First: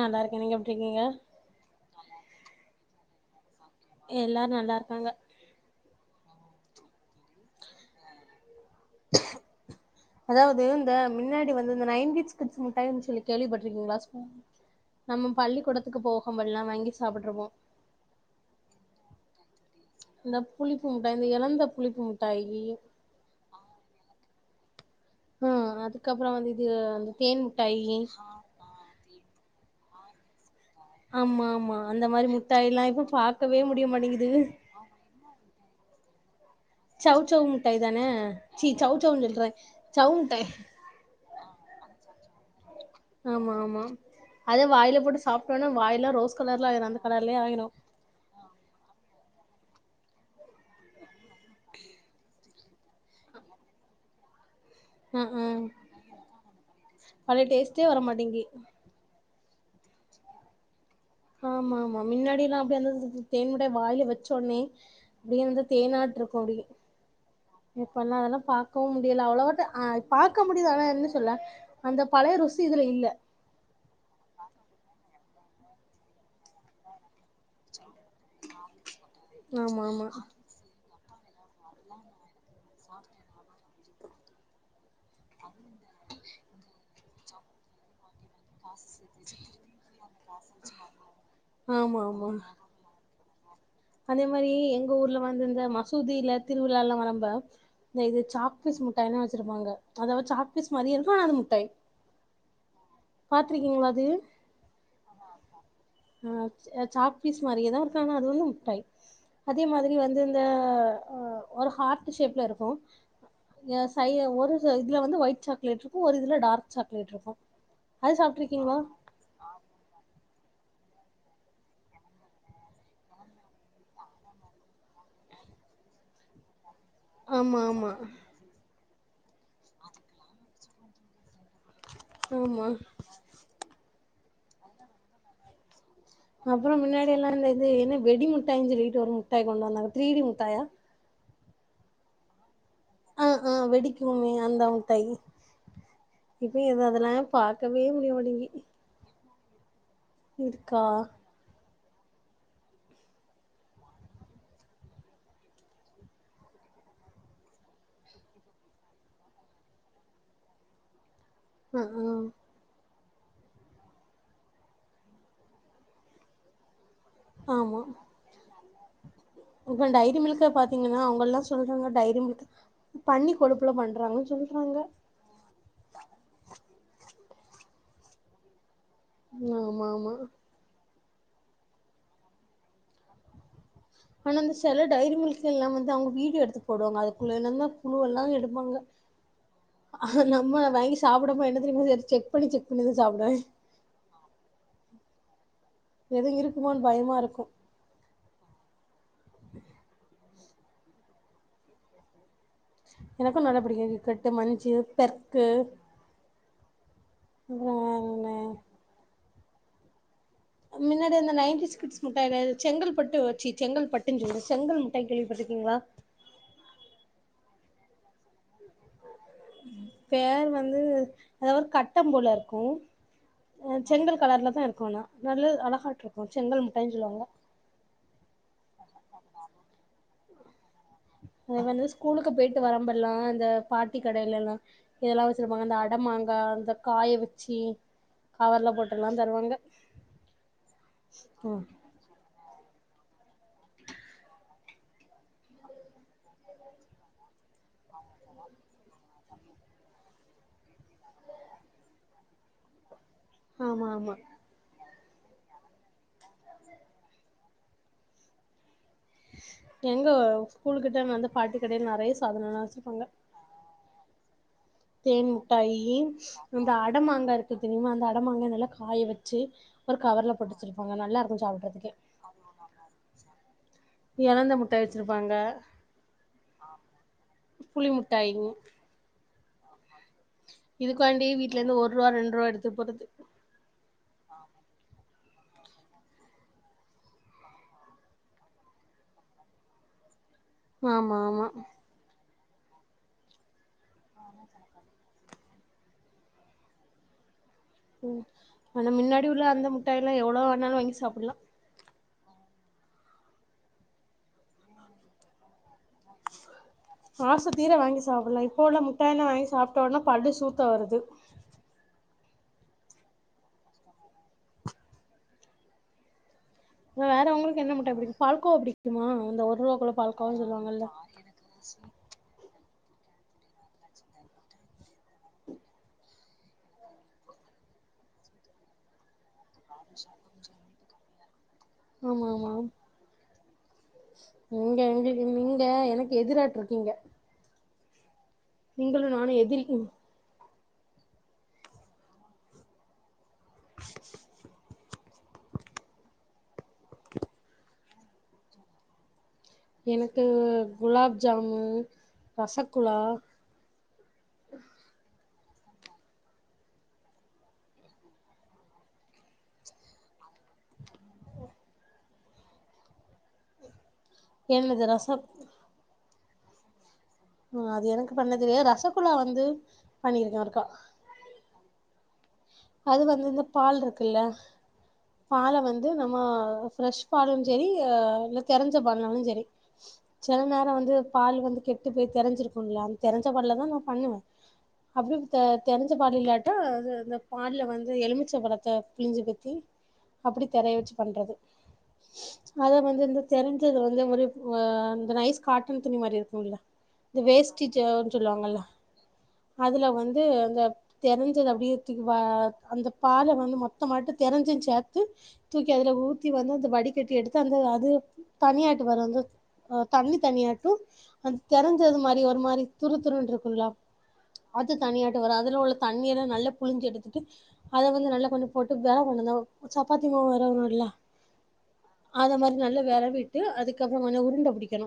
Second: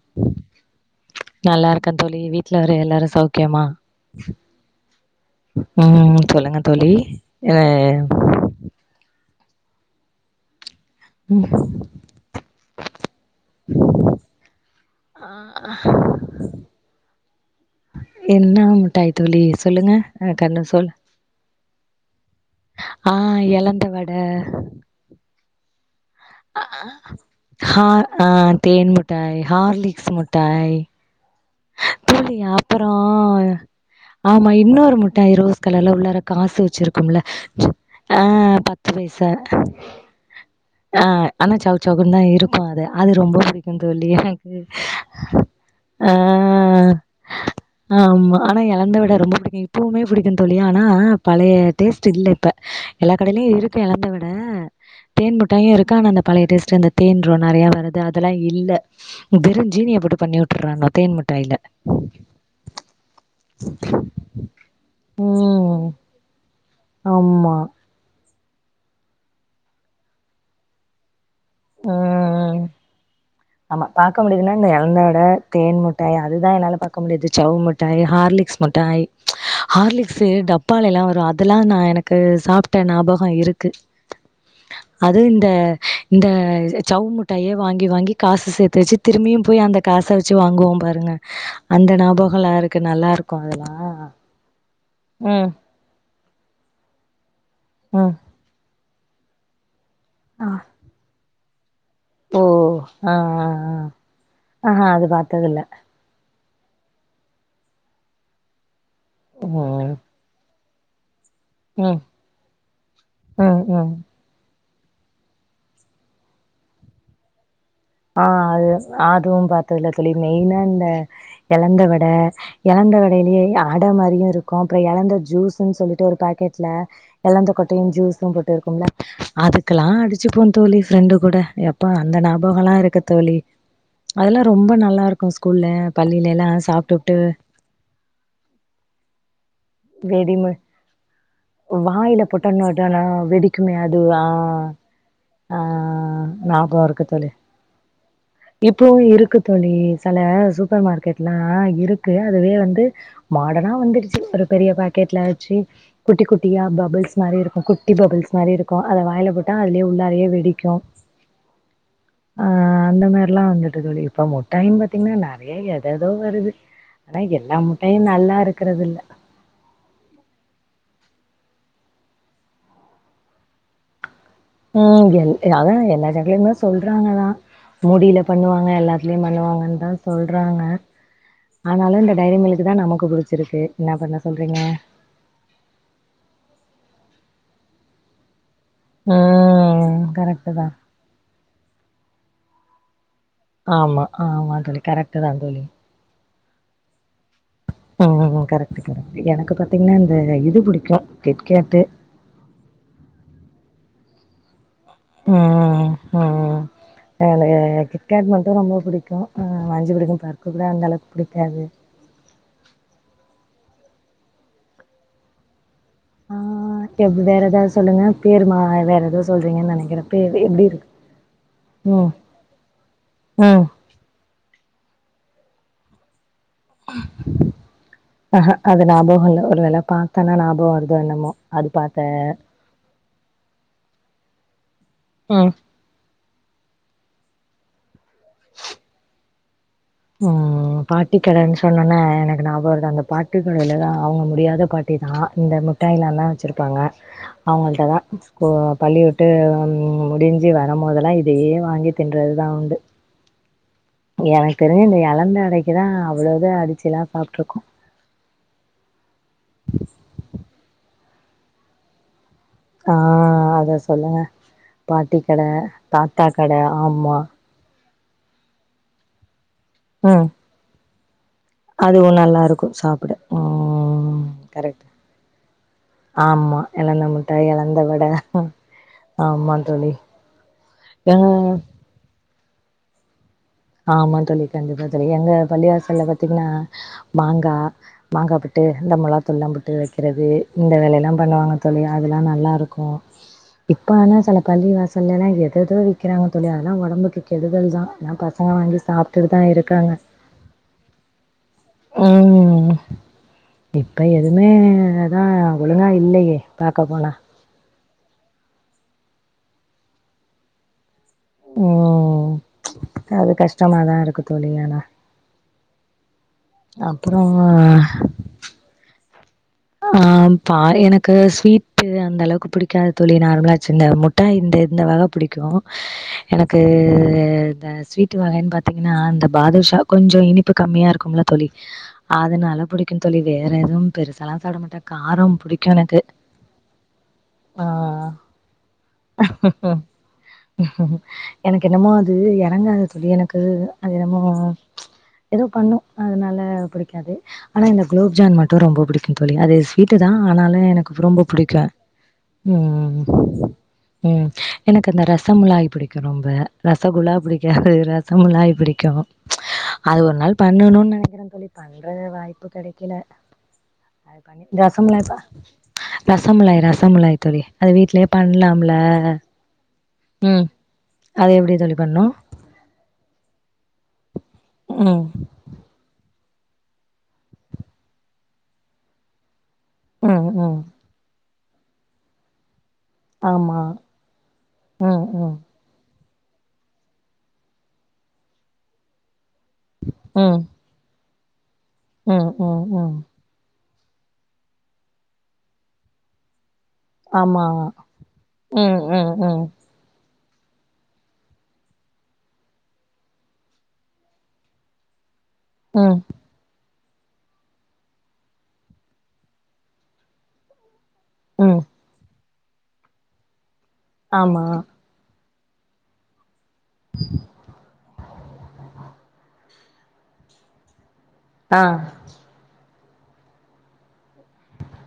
நல்லா இருக்கேன் நீங்க எப்படி இருக்கீங்க நல்லா இருக்கே தோழி வீட்டுல வேற எல்லாரும் சௌக்கியமா எல்லாரும் நல்லா இருக்காங்க ம் சொல்லுங்க தோழி என் அதாவது ம், முன்னாடி வந்து நைன்டின் கிட்ஸ் டைம் சொல்லி கேள்விப்பட்டுருக்கீங்களா நம்ம பள்ளிக்கூடத்துக்கு போகும்பல்லாம் வங்கி சாப்பிட்டுருவோம் என்ன மிட்டாய் தோழி சொல்லுங்க இந்த புளிப்புமிட்டாய் இந்த எழந்த புளிப்பு மிட்டாய் ஆஹ் எழந்த வடை ம்ம்ம் ஆஹ் ஆஹ் தேன் மிட்டாய் ஹார்லிக்ஸ் மிட்டாய் ஆமா ஆமா அந்த மாதிரி மிட்டாய் எல்லாம் இப்போ பார்க்கவே முடியமாட்டேங்குது ஆமா இன்னொரு முட்டாய் ரோஸ் கலர்ல உள்ளார காசு வச்சிருக்கும்ல ஆஹ சி பத்து சவ் சவ்னு பைசா சொல்றே சவ் முட்டாய் ஆஹ ஆனா சவு சவு தான் இருக்கும் இரு அது அது ரொம்ப ஆமா பிடிக்கும் ஆமா தோழி எனக்கு அத வாயில போட்டு சாப்ட்டோனா வாயெல்லா ரோஸ் கலர்ல ஆயிரு ஆஹ் அந்த கலர்லயே ஆயிரு ஆமா ஆனா எழந்த வடை ரொம்ப பிடிக்கும் பூவுமே புடிக்கும் தோழி ஆனா பழைய டேஸ்ட் இல்ல இப்ப எல்லா கடையிலயு இருக்கு இலந்த வட ம் ம் தேன்முட்டாயும் இருக்க ஆனா அந்த பழைய டேஸ்ட் இந்த தேன் பழைய நிறைய டேஸ்ட்டே வருது அதெல்லாம் வரமாட்டேங்கி இல்ல பிரிஞ்சி நீ அப்படி பண்ணி விட்டு்றாங்க ஆமா ஆமா மின்னாடில்லாம் அப்படிய வந்த தேன்மிட் டாய வாயில வச்சோடனே அப்படியே ம் தேனாட்டு இருக்கு அப்படியு ஆமா அதெல்லா பாக்கவும் முடியல அவ்ளவாட்டு பாக்க முடிது ஆனா என்ன சொல்ல அந்த பழைய ம் ருசி இதுல இல்ல ஆமா பா்க்க முடியுதுன்னா இந்த இலந்த ட தேன்முட்டை அதுதான் என்னால பாக்க முடிது ஜவ் மிட்டாய் ஹார்லிக்ஸ் முட்டாய் ஆமா ஆமா ஹார்லிக்ஸ்ஸு டப்பால எல்லா வரு அதெல்லாம் நான் எனக்கு சாப்ட்டு ஞாபகம் இருக்கு அதுவும் இந்த இந்த சவ் மிட்டாயே வாங்கி வாங்கி காசு சேத் வச்சு திரும்பியும் போய் அந்த காசை வச்சு வாங்குவோம் பாருங்க அந்த ஆமா ஆமா ஞாபகலா இருக்கு நல்லா இருக்கு அதலாம் அதே மாதிரி எங்க ஊர்ல வந்து இந்த மசூதியில திருவிழால்லாம் வரம்ப இல்ல ம் இது சாக்லஸ் [unintelligible] டைன வச்சருப்பாங்க அதாவ சாப்பீஸ் மாதிரி இருக்கு அது தை ஓஹ் ஆஹ்ஹ்ஹ் அது ஆஹ்ஹா அது பாத்தது இல்ல சாப்பீஸ் மாரியேதாருக்கானா அது வந்து டை அதே ம் மாதிரி வந்து இந்த ஒரு ம் ஹார்ட்டு ஷேப்ல இருக்கோ ம் எ ம் சை அ ஒரு இதுல வந்து ஒயிட் சாக்லேட் இருக்கு ஒரு இதுல டார்க் சாக்லேட் இருக்கு அது ஆ அது சாப்ட்ருக்கீங்களா அதுவு பாத்ததில தோழி மெயினா இந்த எலந்த வட எலந்த வடைலயே அட மாரியுருக்கோ அப்றோ எலந்த ஜுசுன் சொல்லிட்டு ஒரு பாக்கெட்ல எலந்த ஆமா கொட்டயு ஆமா ஜுஸு போட்டு இருக்கும்ல அதுக்குலா அடுச்சிப்போ தோழி ஃப்ரெண்டு கூட எப்பா ஆமா போகலா இருக்க தோழி அதெல்லா ரொம்ப நல்லாருக்கு ஸ்கூல்ல பள்ளியிலலாம் அப்றோ முன்னாடி சாப்ட்டுபுட்டு எல்லா இந்த இது என்ன வெடி முட்டாய்ன் சொல்லிட்டு ஒரு முட்டாய் கொண்டு வந்தாங்க த்ரீடி முட்டாயா வாய்ல போட்டோனே இதானா ஆ ஆ வெடிக்குமே அதுவா அந்த முட்டாய் ஆ இப்ப எது ஞாபகோ இருக்கு அதெல்லா தோழி பாக்கவே முடிய மாட்டேங்கி இப்பவு இருக்கு தோழி செல சூப்பர் இருக்கா மார்க்கெட்லா இரு க்கு அதுவே வந்து மாடனா வந்துடுச்சு ஒரு பெரிய பாக்கெட்ல வெச்சு குட்டி குட்டியா பபுள்ஸ் மாரி இருக்கு குட்டி பபுள்ஸ் மாரி இருக்கு அத வாய்ல போட்டா அதுலே உள்ளாரையே வெடிக்கு ஆ அந்தமேரில்லா வந்துட்டு தோழி இப்ப முட்டாயினு பத்தீங்ன்னா நறைய எதேதோ வருது ஆனா‌ எல்லா முட்டாயு நல்லாரு க்குறதுல்ல ம்ஹூம் டைரி மில்க்க பாத்தீங்கன்னா அவுங்கல்லா சொல்றாங்க டைரி மில்க் பன்னி கொழுப்புல பண்றாங்க ம் எல் அதா எல்லா சாக்லேட்டுமே சொல்றாங்கதா முடில பண்ணுவாங்க எல்லாத் திலையு ஆமா பண்ணுவாங்கன்னுதா ஆமா சொல்றாங்க ஆனாலு இந்த டைரி மில்க்கு தா நமக்கு புடுச்சிருக்கு ஆனா இந்த செல டைரி மில்க்கு எல்லா வந்து அவுங்க வீடியோ எடுத்து போடுவாங்க அதுக்குள்ள என்னானமோ புழுவெல்லா எடு ஆமாங்க, ம் அ கரெக்ட்டு நம்ம தா வாங்கி சாப்புடமா என்ன தெரியுமா செய்றது செக் செக் பண்ணி செக் பண்ணிதா சாப்பிடுவே ஆமா, ஆமா தோழி கரெக் ட்டுதா தோழி எதுவு இருக்குமான்னு பயமா இருக்கு ம், ம் கரெக்ட் கரெக்ட் எனக்கு பாத்தீங்கன்னா இந்த இது புடிக்கு கிட்கேட்டு எனக்கு நல்லா புடிக்கு கிட்கேட்டு மஞ்ச்சு ம், ம் அப்புறோ எனக்கு வேற என்ன கிட்கேட் மட்டு ரொம்ப புடிக்கும் அ வஞ்சு குடிக்கு பா மின்னாடி அந்த நைன்டிஸ் கிட்ஸ் முட்டாய் செங்கல்பட்டு வச்சி செங்கல்பட்டுன்னு சொல்றே செங்கல் முட்டாய்ன்னு கேள்விப்பட்டு இருக்கீங்களா ஆஹ் [unintelligible] வேற ஏதாவது சொல்லுங்க பேரு வேற ஏதாவது பேர் வந்து அதாவது கட்டம் ம் போல இருக்கும் ம் செங்கல் கலர்ல தா இருக்கும் ஆனா நல்ல அழகாய்ட்டுருக்கு ஆஹன் அது ஞாபகம் இல்ல ஒருவேள பாத் தன நாபோ வருத் தோ எண்ணமோ அது பாக்க ல்லாம் இந்த பாட்டி கடையில எல்லா இதெல்லா ம் வச்சுருப்பாங்க அந்த அட மாங் காய் அந்த காய வெச்சு கவர்லா போட்டல்லா தருவாங்க உம் பாட்டி கடைன்னு ம் சொன்னேன்ன எனக்கு நாபக வருது அந்த பாட்டிக்கடைலதா அவுங்க முடியாத பாட்டி தா இந்த மிட்டாயேல்லா வச்சிருப்பாங்க அவங்கள்ட்ட தா ப பள்ளி விட்டு முடிஞ்சு வர போதெல்லா இதயே வாங்கி தின்றது தா உண்டு ஆமா ஆமா எனக்கு தெரிஞ்சு இந்த இலந்த அடைக்குதா அவ்ளேது அடிச்சு எல்லா சாப்ட்டுருக்கோ எங்க ஸ்கூலு கிட்ட வந்து பாட்டி கடைல நெறய சாதனல்லா ஆ வெச்சிருப்பாங்க அத சொல்லுங்க பாட்டி கட தேன்முட்டாயி தாத்தா கட அந்த ஆமா அடமாங்கா இருக்கு தெரியுமா அந்த அடமாங்க நல்லா காய வெச்சு ஒரு ம் கவர்ல போட்டுவச்சி அங்க நல்லாருக்கு அதுவு நல்லா இருக்கும் சாப்பிட உம் எலந்த முட்டாய் கரெக்ட் வச்சிருப்பாங்க ஆமா எழந்த முட்டாய் எழந்த புளி வட முட்டாய்ங்க ஆமா தோழி ஆ இதுக்காண்டி வீட்லருந்து ஒரு ரூவா ரெண்டு ரூவா எடுத் து போறது ஆமா தோழி கண்டிப்பா தோழி எங்க பள்ளிவாசல்ல பாத்தீங்ன்னா மாங்கா மாங்கா புட்டு அந்த மெளாத்தூள்லா போட்டு வைக்கறது இந்த வேலையெல்லா ஆமா ஆமா பண்ணுவாங்க தோழி அதெல்லா நல்லாருக் க்கு இப்ப ஆனா சில பள்ளி வாசலெல்லா எது ஏதேதோ விக்கிறாங்க தோழி அதெல்லா ஒடம்புக்கு கெடுதல் தா நா ம் ஆனா மின்னாடி உள்ள அந்த மிட்டாய்லா எவ்ளோ வேணாலு வாங்கி சாப்பிடலா உம் இப்ப எதுவுமே அதா ஒழுங்கா இல்லையே பாக்க போனா சாப்புடுலா இப்ப உள்ள முட்டாயெல்லா வாங்கி சாப்ட்டோனா பல்லு சூத்த வருது உம் ச் அது கஷ்டமாதா இருக்கு தோழி ஆனா அப்றோ வேற உங்களுக்கு என்ன முட்டாய் புடிக்கு பால்கோவா புடிக்குமா ஆஹ் ப்ப எனக்கு ஸ்வீட் அந்த அளவுக்கு புடிக் காது தோழி நார்மலா ச் இந்த முட்டாய் இந்த இந்த வக புடிக்கு எனக்கு இந்த ஸ்வீட்டு வகன்னு பாத்தீங்ன்னா இந்த பாதுஷா கொஞ்சொ இனிப்பு கம்மியா இருக்கும்ல தோழி ஆமா அதுனாலா புடிக்கும் தோழி வேற எதுவும் பெருச ங்கங்க நீங்க எனக்கு எதிராட்டுருக்கீங்க ஆஹ் நீங்களு நானு எதிரி எனக்கென்னமோ அது எறங்காது தோழி எனக் கு அது என்னமோ எதோ பண்ணு அதனால புடிக்காது ஆனா இந்த குலோப்ஜான் மட்டு ரொம்ப புடிக்கு தோழி அது ஸ்வீட்டுதா எனக்கு ஆனாலு எனக்கு குலாப் ரொம்ப ஜாமு புடிக்கு ரசகுல்லா உம் உம் எனக்கு அந்த ரசமுலாய் புடிக்கு ரொம்ப ரசகுல்லா புடிக்காது ரசமலாய் பிடிக்கு அது ஒரு நாள் பண்ணணுன் நெனைக்கிறே தோழி பண்றது வாய்ப்பு கெடைக்கல என்னது ரசமலாய்ப்பா ரச ரசமுலாய் ரசமுலாய் தோழி ம் அது வீட்லேயே எனக்கு பண்ண பண்லாம் தெரியாது ல ரசகுல்லா வந்து பண்ணியிருக்கே உம் ஒருக்கா அது எப்டி தோழி பண்ணு அது வந்து இந்த பால் இருக்குல்ல ம். பால வந்து நம்ம ஃப்ரஷ் பாலும் சரி ஆஹ் இல்ல கெரஞ்ச பால்னாலு சரி ம் செல ம். நேரொ வந்து பால் வந்து கெட்டு போய் தெரஞ்சிருக் கும்லயா அத தெரஞ்ச ஆமா. பால்லதா நா பண்ணுவ ம் அப்டிப் ம். தெ தெரஞ் ஞ்ச பால் இல்லாட்டா அது அந்த பால்ல வந்து எலுமிச்சம் பழத்தப் பிழிஞ்சு ம் ம். அப்படி தெரைய வச்சு பண்றது ம் ம் அத ம். வந்து இந்த திரண்டு த்து வந்து ஒரு அ அந்த நைஸ் காட்டன் துணி மாரி இருக்குல்ல இந்த ஆமா. வேஸிஜ் [unintelligible] சொல்லுவாங்கல்ல ம் ம் ம். து அந்த தெருஞ்சது அப்டியே [unintelligible] தூக்கி அதுல ம் ஊத்தி வந்து அது வடி கட்டி எடுத்து அந்த அது தனியாட்டு வரும் அது தண்ணி தனியாருக்கும் அந்த ம். தெறஞ்சது மாதிரி [unintelligible] ஒரு மாரி துரு துருனு இருக்குள்ளா ஆமா வ அதுல உள்ள தண்ணீர நல்ல பிழிஞ்சி எடுத்துட்டு அத வந்து நல்லா கொஞ்சம் போட்டு வெரவணும் த சப்பாத்தி மாவு வெரவணும்ல தா வெறவிட்டு அதுக்கப் ஊர்னோனே உருண்ட புடிக்கணு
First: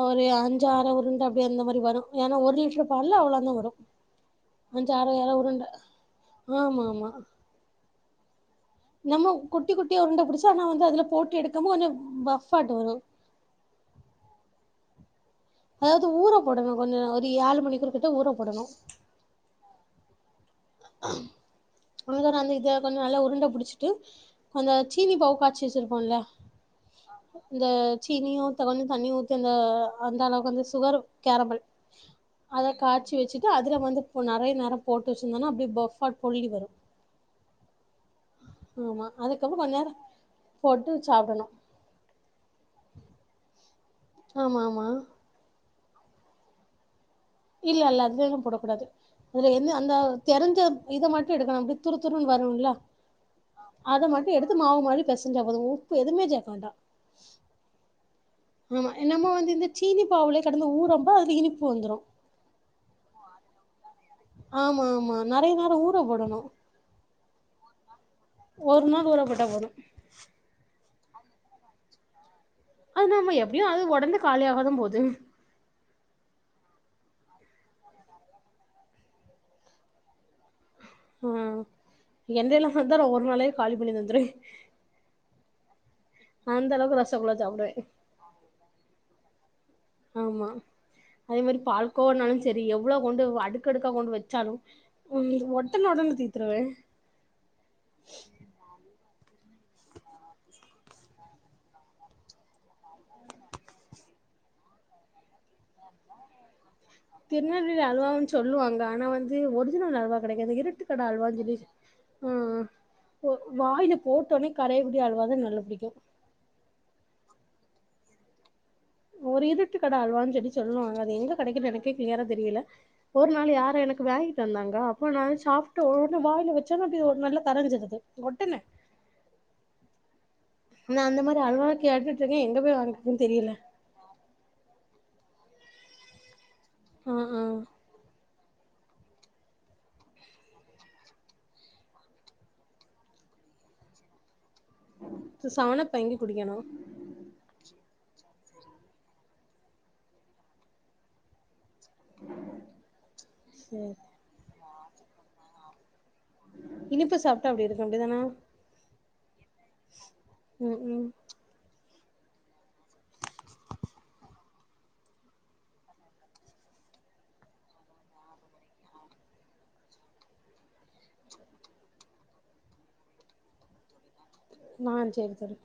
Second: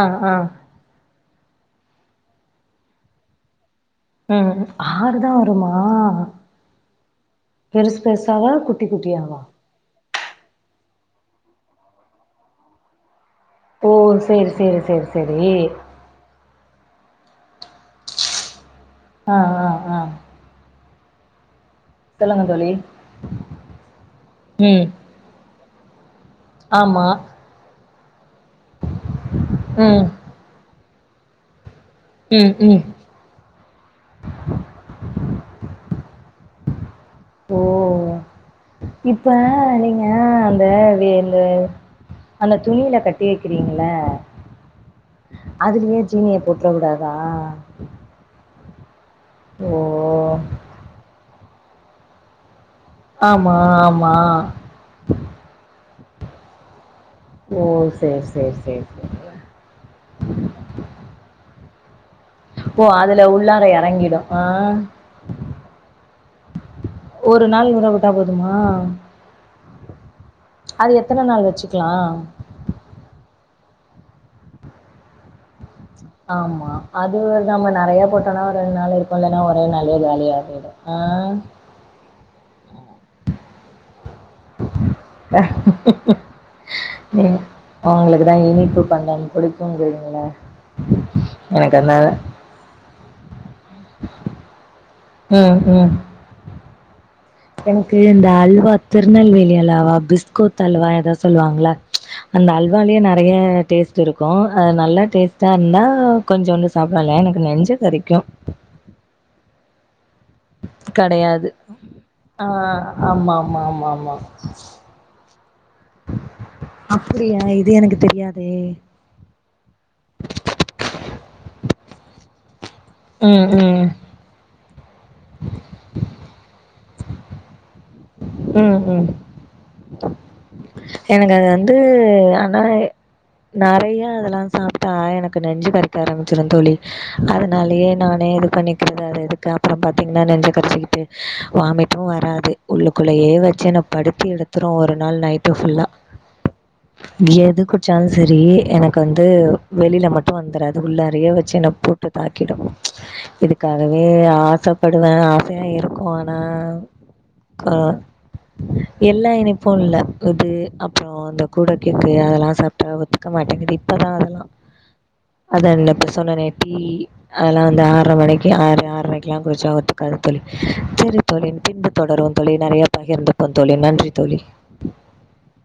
ஆ ஒரு ஆ. அஞ்சாறு உருண்ட வெண்ணெ மாரி வரு ஏனா ஒரு லிட்ரு பால்ல அவ்ளந் தா வரு அ ஆறு தா வருமா ஆமாமா பெருசு பெருசாவா குட்டி நம்ம குட்டியாவா குட்டி குட் ட்டியா உருண்ட புடிச்சி ஆனா வந்து அதுல போட்டு எடுக்காம அதுல பஃப்ஃபாட்டவரு ஓ சேரி சேரி சேரி சே தெரி அதாவது ஊற போடணு கொஞ்சோ ஒரு ஏழு மணிக் குறுப்பிட்டு ஊர போடணு ஆ ஆ ஆ சொல்லுங்க ஒவ்வொராளு தோழி இத கொஞ்சோ நல்லா உருண்ட புடிச்சிட்டு அந்த ம் சீனி பவுக் கா ச்சு வெச்சுருப்போல்ல ஆமா இந்த தீனியு தெனமு தண்ணி ஊத்தி அந்த ம் அந்த அளவுக்கு வந்து சுகரு கேரமெல் ம் அத ம் காச்சி வெச்சிட்டு அதுல வந்துப்போ நெறைய நேர போட்டு வெச்சிருந்தனா ஃபப்பாட் கொள்ளி வரு ஓ ஆமா இப்ப அதுக்கப்றோ கொஞ்ச நேரோ நீங்க அந்த போட்டு வெ இந்த சாப்டணு அந்த துணியில கட்டி வைக்கிறீங்க குல ஆமா ஆமா அதுலயே சீனிய போட்டுரக் கூடாது இல்ல இல்ல அதுவே எங் [unintelligible] க போடக்கும் கூடாது ல என்ன ஓ அந்த தெரிஞ்ச இத மட்டும் எடுக்கணும் அப்படி துரு துருன்ன வரும்லா ஆமா அதை ஆமா மட்டும் எடுத்து மாவு மாதிரி பெசைஞ்சா போதும் ப்ப எதுவுமே ஜெயமாட்டா ஓ சேரி சேரி சேரி ஆமா நம்ம சேரி வந்து இந்த சீனி பாவுலயே கிடந்து ஊறப்போஅது இனி போ வந்துரும் ஓ அதுல உள்ளார இறங்கிடும் ஆஹ் ஆமா ஆமா நெறைய நேரோ ஊற போடணு ஒரு நாள் போதுமா ஒரு நாள் ஊற போட்டா போது அது எத்தனை நாள் வச்சுக்கலாம் அது நாம எப்படியும் அது உடந்து காலி ஆகதா போகுது ஆமா அது நம்ம நிறைய போட்டோம்னா ரெண்டு நாள் இருக்கும் இல்லேன்னா ஒரே நாளிலியே காலியாகிடும் ஆஹ் எண்ணெய்லே வந்த ஒரு நாளே காலிபண்ணி அளவுக்கு ரசகுல்லா சாப்டுவே அவங்களுக்குதான் இனிப்பு பண்ணணும் கொடு ஆமா அதே மாதிரி எனக்கு பால் அதனால கோவானாலும் சரி எவ்வளவு கொண்டு அடுக்க அடுக்கா கொண்டு வச்சாலும் உம் ம் ம் மொத்தமாவே தீத்துருவேன் எனக்கு எந்த அல்வா திருநெல்வேலி அல்வா ந [unintelligible] திருநெல்வேலி அல்வான்னு சொல்லுவாங்க ஆனா வந்து ஒரிஜினல் அல்வா இருட்டுக்கடை அல்வா கெடையாது சொல்லி ஆ ம்ம் ஆமா ஆமா வாயில போட்ட உடனே கரையக்கூடிய அல்வாதான் நல்ல அப்படியா இது இது எனக்கு தெரியாதே ஒரு இருட்டு கடை அல்வான்னு சொல்லி சொல்லுவாங்க அது எங்கே கிடைக்குன்னு எனக்கே கிளியரா தெரியல ஒரு ம் நாள் யாரும் ம் எனக்கு வாங்கிட்டு தந்தாங்க ஒரு நாள்சாப்ட்டு ஒ வாயில வச்சவுடனே அப்படி ஒரு நல்லா கரஞ்சறது. உம் உம் நா அந்த எனக்கு மாரி அது அல்வா வந்து, கேட்டுட்டு இருக்கே எங்க ஆனா போய் வாங்குறதுன்னு தெரியல நறைய அதெல்லா சாப்டா எனக்கு நன்றி கருத்த ஆரம்பிச்சிருந்த தோழி ஆ ஆ அதனாலயே நானே இது பண்ணிக்கறது அது எதுக்கு அப்புறம் பாத்தீங்கன்னா நெஞ்ச கரிச்சிக்கிட்டு வாமிட்டு வராது உள்ளுக்குள்ளேயே வச்சுன்ன படுத்தி எடுத் ரு ஒரு நாள் நைட்டு ஃபுல்லா செவனப் வாங்கி குடிக்கணு எதுக்கு சாலு சரி எனக்கு வந்து வெளில மட்டு வந்தராது உள்ளாறய வச்சு என்ன போட்டு தாக்கிடு ப்ச் சேரி இதுக்காகவே ஆச படுவ ஆசையா இருக் கு ஆனா அப்புடி ஆ இருக்கு அப்படிதானா எல்லா இனிப் பு இல்ல இது அப்புற ம் அந்த கூட க்கு அதல்லா சாப்டா ஒத்துக்க மாட்டேங்குது இப்பதா அதெல்லா அத இப்ப சொன்னனே பீ அதல்லா வந்து ஆர்ற மணிக்கு ஆறு ஆற்ரைக்கல்லா குடிச்சா ஒத்துக்காது தோழி சரி தோழி பின்பு தொடருவோம் தோழி நறையா பகிர்ந்துட்டோ தோழி நன்றி தோழி ஆஹ் சரி சரின்